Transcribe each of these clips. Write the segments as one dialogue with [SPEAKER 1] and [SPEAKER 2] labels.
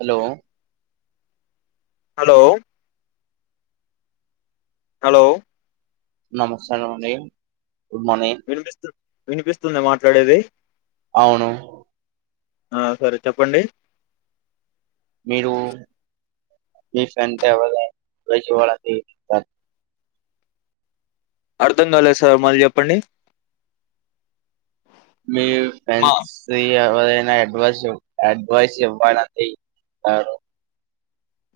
[SPEAKER 1] Hello
[SPEAKER 2] hello hello
[SPEAKER 1] నమస్కారం అండి good morning
[SPEAKER 2] వినిపిస్తు వినిపిస్తుంద మాట్లాడేది
[SPEAKER 1] అవును
[SPEAKER 2] ఆ సరే చెప్పండి
[SPEAKER 1] మీరు రీసెంట్ టవల బెజవాడ కి
[SPEAKER 2] అర్దం కాలేదు సార్ మళ్ళీ చెప్పండి
[SPEAKER 1] మీ
[SPEAKER 2] మా
[SPEAKER 1] ఫ్రెండ్సు ఎవరైనా డ్డ్వాస్ అడ్వైస్ ఇవ్వనండి నాను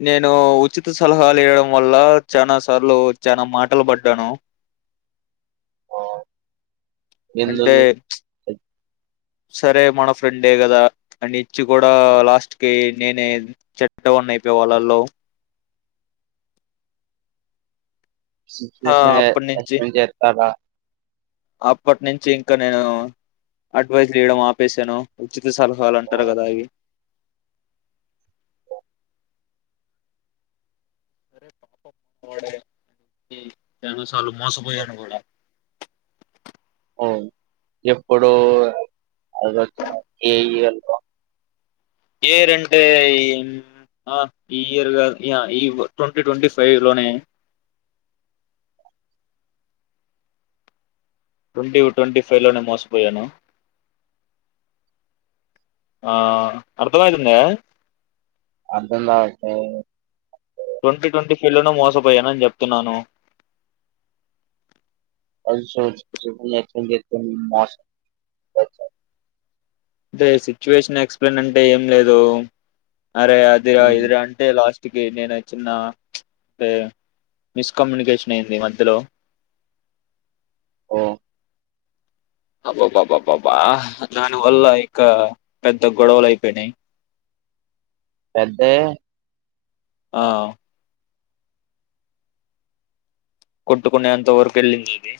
[SPEAKER 2] నేను ఉచిత సలహాలు ఇయడం వల్ల చనా సార్లు చానా మాటలు పడ్డాను అంటే
[SPEAKER 1] ఎందుగు
[SPEAKER 2] సరే మన ఫ్రెండే కదా అని ఇచ్చి కూడా లాస్ట్ కి నేనే చెడ్డ వోన్ని అయిపో వాళ్ళలో ఆ అప్పటి నుంచి
[SPEAKER 1] [unintelligible]
[SPEAKER 2] అప్పటి నుంచి ఇంకా నేను అడ్వైజ్ లు ఇయడం ఆపేశాను ఉచిత సలహాలు అంటారు కదా అవి సరే పాపంవాడు ఈ చాలు మోసపోయాను గూడా
[SPEAKER 1] అవును ఎప్పుడు ఆగస్ట్ లో కేవియల్ లో
[SPEAKER 2] ఏ ఇయర్ అంటే ఈ ఆ ఇయర్ గాద్ ట్వంటీ ట్వంటీ ఫైవ్ లోనే ట్వంటీ ట్వంటీ ఫైవ్ లోనే మోసపోయాను ఆ అర్దమైతుంద
[SPEAKER 1] అర్దం గావట్లేదు
[SPEAKER 2] ట్వంటీ ట్వంటీ ఫీల్డ్ను లోనే మోసపోయానని చెప్తున్నాను
[SPEAKER 1] [unintelligible]
[SPEAKER 2] అంటే సిచ్యువేషన్ ఎక్స్ప్లెయిన్ అంటే ఏం లేదు అరే అది
[SPEAKER 1] ఉమ్,
[SPEAKER 2] ఇదరా అంటే లాస్ట్ కి నేను చిన్న మిస్ కమ్యూనికేషన్ అయింది మధ్యలో
[SPEAKER 1] ఓ
[SPEAKER 2] అబ్బబ్ బ్బ బ్బ బ్బ దాని వల్ల ఇంకా పెద్ద గొడవలు అయిపోయినాయి
[SPEAKER 1] పెద్దవ
[SPEAKER 2] ఆ కొట్టుకునే అంత వరకు ఎళ్ళింది ఇది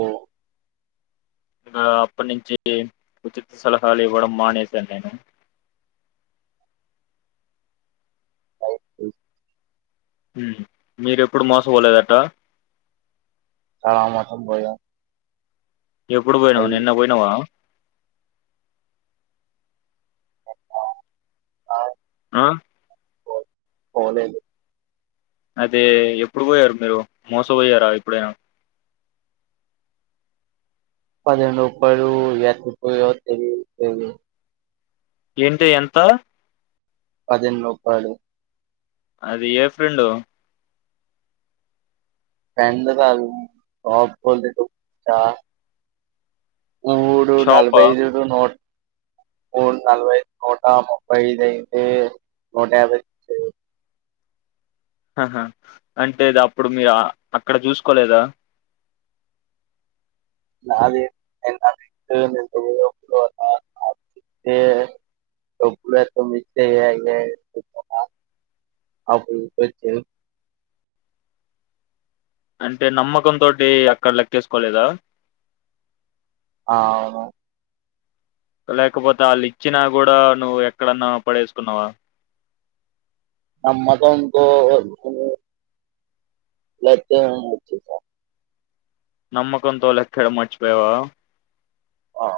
[SPEAKER 1] ఓ
[SPEAKER 2] ఇంగా అప్పటినుంచి ఉచిత సలహాలు ఇవ్వడం మానేశాను నేను మీరు ఎప్పుడు మోసపోలేదా అట్లా
[SPEAKER 1] చాలా మోసపోయాం
[SPEAKER 2] ఎప్పుడు పోయినావు నిన్న పోయినావా ఆ
[SPEAKER 1] పో పోలేదు
[SPEAKER 2] అదే ఎప్పుడు పోయారు మీరు మోసపోయారా ఎప్పుడైనా
[SPEAKER 1] [inaudible]
[SPEAKER 2] ఏంటి ఎంత
[SPEAKER 1] పదిహేను రూపాయలు
[SPEAKER 2] అది ఏ ఫ్రెండు
[SPEAKER 1] [inaudible] మూడు
[SPEAKER 2] షాపా
[SPEAKER 1] నలభైదు నో మూడు నలభై నూట ముప్పై ఐదుఐతే నూట యబై
[SPEAKER 2] ఆహా అంటే ఇది అప్పుడు మీరు అక్కడ చూసుకోలేదా
[SPEAKER 1] [inaudible]
[SPEAKER 2] అంటే నమ్మకం తోటి అక్కడ లెక్కేసుకోలేదా
[SPEAKER 1] ఆ అవును
[SPEAKER 2] లేకపోతే వాళ్ళు ఇచ్చినా కూడా నువ్వు ఎక్కడన్నా పడేసుకున్నావా
[SPEAKER 1] ఆ నమ్మకంతో లెక్కేయకుండా వచ్చేసా
[SPEAKER 2] నమ్మకంతో లెక్కేయడం మర్చిపోయావా
[SPEAKER 1] ఆ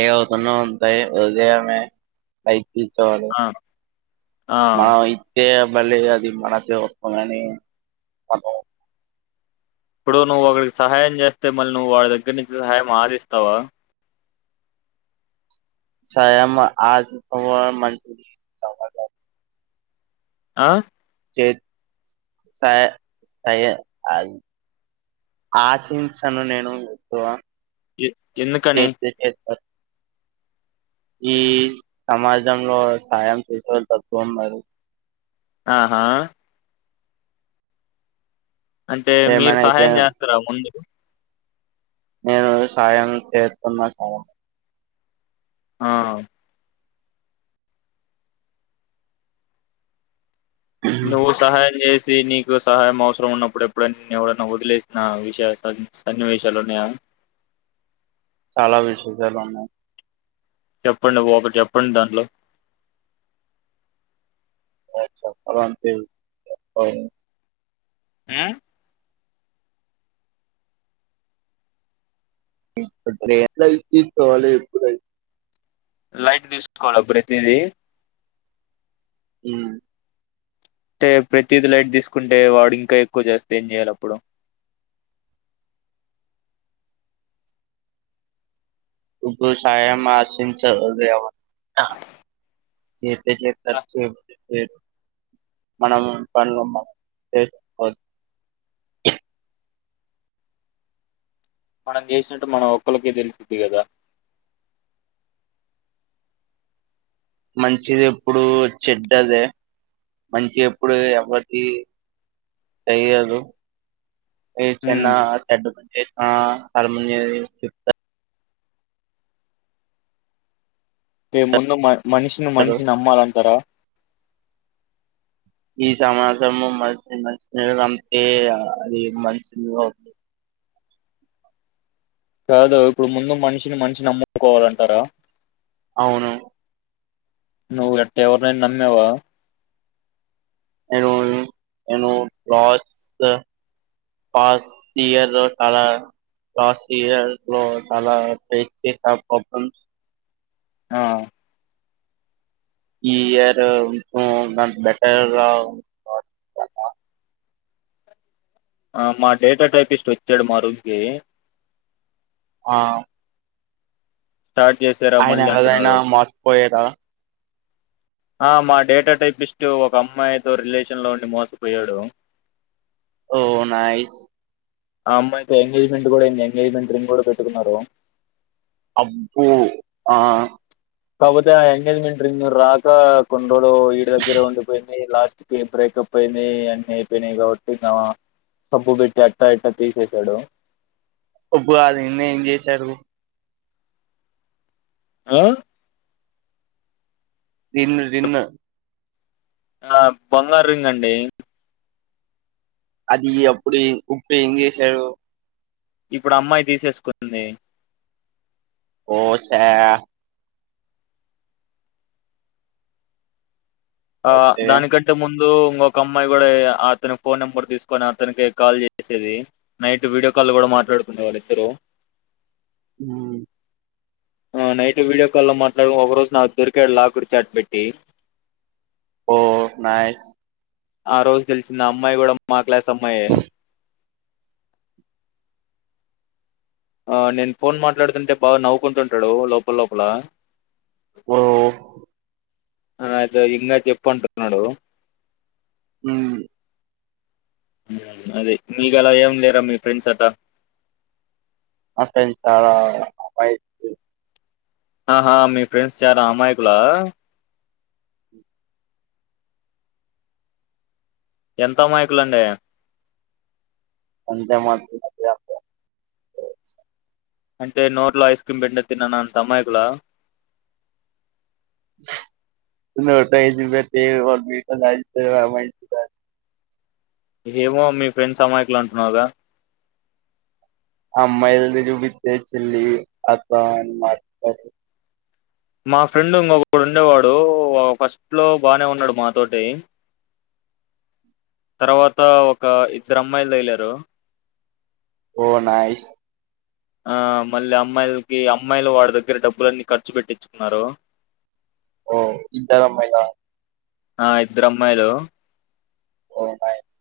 [SPEAKER 1] ఏతున్నా [unintelligible] లైక్
[SPEAKER 2] ఆ ఆ
[SPEAKER 1] మా అయితే మళ్ళీ అది మనసు ఒప్పగాని మనం
[SPEAKER 2] ఇప్పుడు నువ్వు ఒకడికి సహాయం చేస్తే మళ్ళీ నువ్వు వాళ్ దగ్గర నుంచి సహాయం ఆశిస్తావా
[SPEAKER 1] సయంమ ఆజు [unintelligible]
[SPEAKER 2] ఆ
[SPEAKER 1] చే స స ఆశిసను నేను చె
[SPEAKER 2] ఎ ఎందుకని
[SPEAKER 1] ఈ సమాజంలో సాయం చేసేవాళ్లు తక్కువ ఉన్నారు
[SPEAKER 2] ఆహా అంటే మీరు
[SPEAKER 1] ఏమైనా అయితే
[SPEAKER 2] సహాయం చేస్తారా ముందు
[SPEAKER 1] నేను సాయం చేస్తున్నా సాయం
[SPEAKER 2] ఆ నూతనచేసి నీకు సహాయం అవసరం ఉన్నప్పుడు ఎప్పుడన ఎవన్నా వదిలేసిన విషయ సన్నివేశాలునయ
[SPEAKER 1] చాలా విశేషాలు ఉన్నాయి
[SPEAKER 2] చెప్పండి ఒకటి చెప్పండి దాంట్లో
[SPEAKER 1] [inaudible]
[SPEAKER 2] ఆ
[SPEAKER 1] ఇప్పుడేం లేదు తీసుకోవాలి ఇప్పుడు
[SPEAKER 2] లైట్ తీసుకోవాలి ప్రతిది
[SPEAKER 1] ఆ
[SPEAKER 2] అంటే ప్రతిదిీ లైట్ తీసుకుంటే వాడు ఇంకా ఎక్కువ చేస్తే ఏం చేయాలి అప్పుడు
[SPEAKER 1] ఉ సాయం మా ఆసించ
[SPEAKER 2] ఆ,
[SPEAKER 1] తీసేటట్టు మనం పదు [inaudible]
[SPEAKER 2] మనం చేసినట్టు మనం ఒక్కలక్ తెలుసిది కదా
[SPEAKER 1] మంచిది ఎప్పుడు చెడ్డదే మంచి ఎప్పుడు ఎవటి తెయదు ఏ చిన్నా
[SPEAKER 2] ఉమ్,
[SPEAKER 1] తాడు ఆ సార్మని చెప్
[SPEAKER 2] ఇ ముందు మా మనిషిని మనిషిని నమ్మాలంటారా
[SPEAKER 1] ఈ సమాజము మంచి మంచి అమ్తే అది మంచినీ
[SPEAKER 2] కాదు ఇప్పుడు ముందు మనిషిని మనిషి నమ్ముకోవాలంటారా
[SPEAKER 1] అవును
[SPEAKER 2] నువ్ ఎట్ట ఎవరినైనా నమ్మవా
[SPEAKER 1] నేను లాస్ట్ లాస్ట్ ఇయర్ లో చాలా
[SPEAKER 2] ఆ
[SPEAKER 1] ఈ ఇయర్ నాకు బెటర్గా
[SPEAKER 2] ఆ మా డేటా టైపిస్ట్ వచ్చాడు మా రూంకి
[SPEAKER 1] ఆ
[SPEAKER 2] స్టార్ట్ చేశారా
[SPEAKER 1] అయినా
[SPEAKER 2] మళ్ళీ
[SPEAKER 1] కద అయినా
[SPEAKER 2] అంటున్నాడు
[SPEAKER 1] మర్చిపోయార
[SPEAKER 2] ఆ మా డేటా టైపిస్ట్ ఒక అమ్మాయితో రిలేషన్ లో ఉండి మోసపోయాడు.
[SPEAKER 1] ఓ నైస్
[SPEAKER 2] ఆ అమ్మాయితో ఎంగేజ్మెంట్ కూడా అంది ఎంగేజ్మెంట్ రింగ్ కూడా పెట్టుకున్నాడు.
[SPEAKER 1] అబ్బో ఆ
[SPEAKER 2] కాకపోతే ఆ ఎంగేజ్మెంట్ రింగ్ రాక కోన్ చూడు వీడి దగ్గరే ఉండిపోయింది లాస్ట్ విని బ్రేకప్ అయింది అన్ని అయిపోయినాయి కాబట్టి సబ్బు పెట్టి అట్టా ఇట్టా తీసేసాడు
[SPEAKER 1] ఉప్పు కాదు నిన్న ఏం చేసారు.
[SPEAKER 2] అ
[SPEAKER 1] రీన్ రీన్
[SPEAKER 2] ఆ బంగార్రింగ్ అండి.
[SPEAKER 1] అది అప్పుడు ఇప్పుడు ఏం చేశాడు
[SPEAKER 2] ఇప్పుడు అమ్మాయి తీసేసుకుంటుంది.
[SPEAKER 1] ఓ చా
[SPEAKER 2] ఆ
[SPEAKER 1] ఓకే
[SPEAKER 2] దానికంటే ముంద్ దు ఇంకొక అమ్మాయి కూడా అతని ఫోన్ నెంబర్ తీసుకొని అతనికి కాల్ చేసేది నైట్ వీడియో కాల్ కూడా మాట్లాడుకునేవారు వాళ్ళిద్దరు
[SPEAKER 1] ఉమ్
[SPEAKER 2] ఆ నైట్ వీడియో కాల్ లో మాట్లాడుకుంటూ ఒక రోజు నాకు దొరికాడు లాకుడు చాట్ పెట్టి
[SPEAKER 1] ఓ నైస్
[SPEAKER 2] ఆ రోజు తేలిసింది ఆ అమ్మాయి కూడా మా క్లాస్ అమ్మాయే ఆ నేను ఫోన్ మాట్లాడుతుంటే బాగా నవ్వుకుంటుంటాడు లోపల లోపల
[SPEAKER 1] ఓ
[SPEAKER 2] ఆ అదో ఇందాక చెప్ పంటున్నాడు
[SPEAKER 1] ఉమ్
[SPEAKER 2] మ్మ్ అది మీకలా ఏం లేరా మీ ఫ్రెండ్స్ అట
[SPEAKER 1] అసలు ఆ ఆ అయ్
[SPEAKER 2] ఆహా మీ ఫ్రెండ్స్ చాలా అమాయకులా ఎంత అమాయకులండి
[SPEAKER 1] అంత మాత్రమే కాదు
[SPEAKER 2] అంటే నోట్లో ఐస్ క్రీమ్ బెటినా తిననంత అమాయకులా
[SPEAKER 1] నోట్లో ఏసి బెట్టి తిననంత అమాయకులా
[SPEAKER 2] ఏమో మీ ఫ్రెండ్స్ అమాయకులు అంటున్నావు గా
[SPEAKER 1] అమ్మాయిలను చూపిత్తే చెల్లి అక్క అని మాట్లాడే
[SPEAKER 2] మా ఫ్రెండ్ ఇంకొకడు ఉండేవాడు ఉ ఫస్ట్ లో బానే ఉన్నాడు మా తోటి తర్వాత ఒక ఇద్దరు అమ్మాయిలు తగిలారు.
[SPEAKER 1] ఒ నైస్
[SPEAKER 2] ఆ మళ్ళీ అమ్మాయిలకి అమ్మాయిలు వాడి దగ్గర డబ్బులన్ని ఖర్చు పెట్టించుకున్నారు.
[SPEAKER 1] ఓ ఇద్దరమ్మాయిలా
[SPEAKER 2] ఆ ఇద్దరమ్మాయిలు
[SPEAKER 1] ఓ నైస్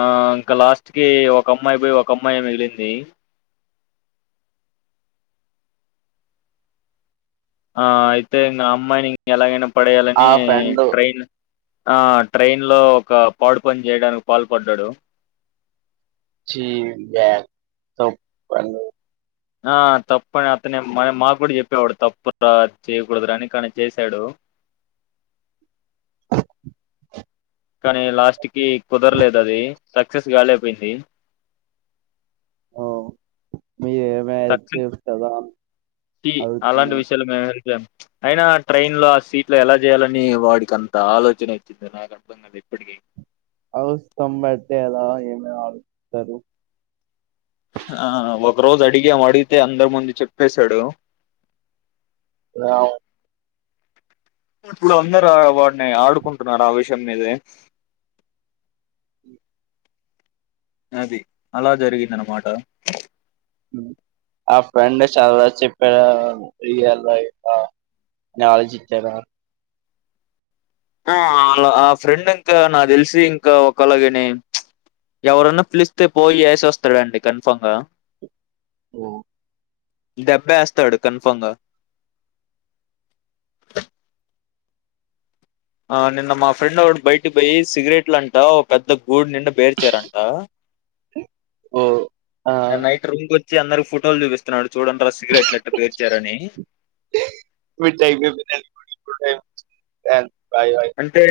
[SPEAKER 2] ఆ ఇంక లాస్ట్ కి ఒక అమ్మాయి పోయి ఒక అమ్మాయి మిగిలింది. ఆ అయితే ఇంగ ఆ అమ్మాయిని ఇంక ఎలాగైనా
[SPEAKER 1] ఆ
[SPEAKER 2] పడేయాలని
[SPEAKER 1] ఫ్రెండ్
[SPEAKER 2] ట్రైన్ ఆ ట్రైన్ లో ఒక పాడు పని చేయడానికి పాల్పడ్డాడు.
[SPEAKER 1] చి యాక్ తప్పు పనులు
[SPEAKER 2] ఆ తప్పని అతనే మా మాకు చెప్పేవాడు తప్పు దా చేయకూడదు రా అని కానీ చేసాడు.
[SPEAKER 1] [inaudible]
[SPEAKER 2] లాస్ట్ కి కుదరలేదు అది సక్సెస్ కాలేకపోయింది
[SPEAKER 1] ఓ మీకేమన్నా
[SPEAKER 2] సక్సెస్
[SPEAKER 1] తెలుస్తదా
[SPEAKER 2] ఛీ అలాంటి విషయాలు మేము చెయ్యం అయినా ట్రైన్ లో ఆ సీట్ లో ఎలా చేయాలని వాడికి అంత ఆలోచన వచ్చిందో నాకు అర్థం కాదు ఇప్పటికీ
[SPEAKER 1] అవసరం బట్టే ఆ ఈ తడ బడుతారు
[SPEAKER 2] ఆ ఒక రోజు అడిగాం అడిగితే అందరి ముందు చెప్పేశాడు
[SPEAKER 1] వావ్
[SPEAKER 2] ఇప్పుడు అందరు వాడిని ఆడుకుంటున్నారు ఆ విషయం మీదే అది అలా జరిగిందన్న మాట
[SPEAKER 1] ఆ ఫ్రెండ్ చాలా చెప్పారు రియల్ లైఫ్ రా ఆలోచించారా
[SPEAKER 2] మ్ అలా ఆ ఫ్రెండ్ ఇంకా నాకు తెలిసి ఇంకా ఒకళది విని ప్చ్ ఎవరన్నా పిలిస్తే పోయి ఏసి వస్తాడండి కన్ఫామ్ గా
[SPEAKER 1] హ్హ్
[SPEAKER 2] దెబ్బాస్తాడు కన్ఫామ్ గా ఆ నిన్న మా ఫ్రెండ్ ఒకడు బయటకి పోయి సిగరెట్లు అంటా పెద్ద ఊరి నిండా బెల్చారంట ఆ
[SPEAKER 1] ఓ ఆ
[SPEAKER 2] నిన్న నైట్ రూమ్ కీ అందరికి ఫోటోలు చూపిస్తున్నాడు చూడండిరా సిగరెట్లు ఎట్లా పేర్చారని
[SPEAKER 1] యా న్ ఛాయ్ బోయ్
[SPEAKER 2] అంటే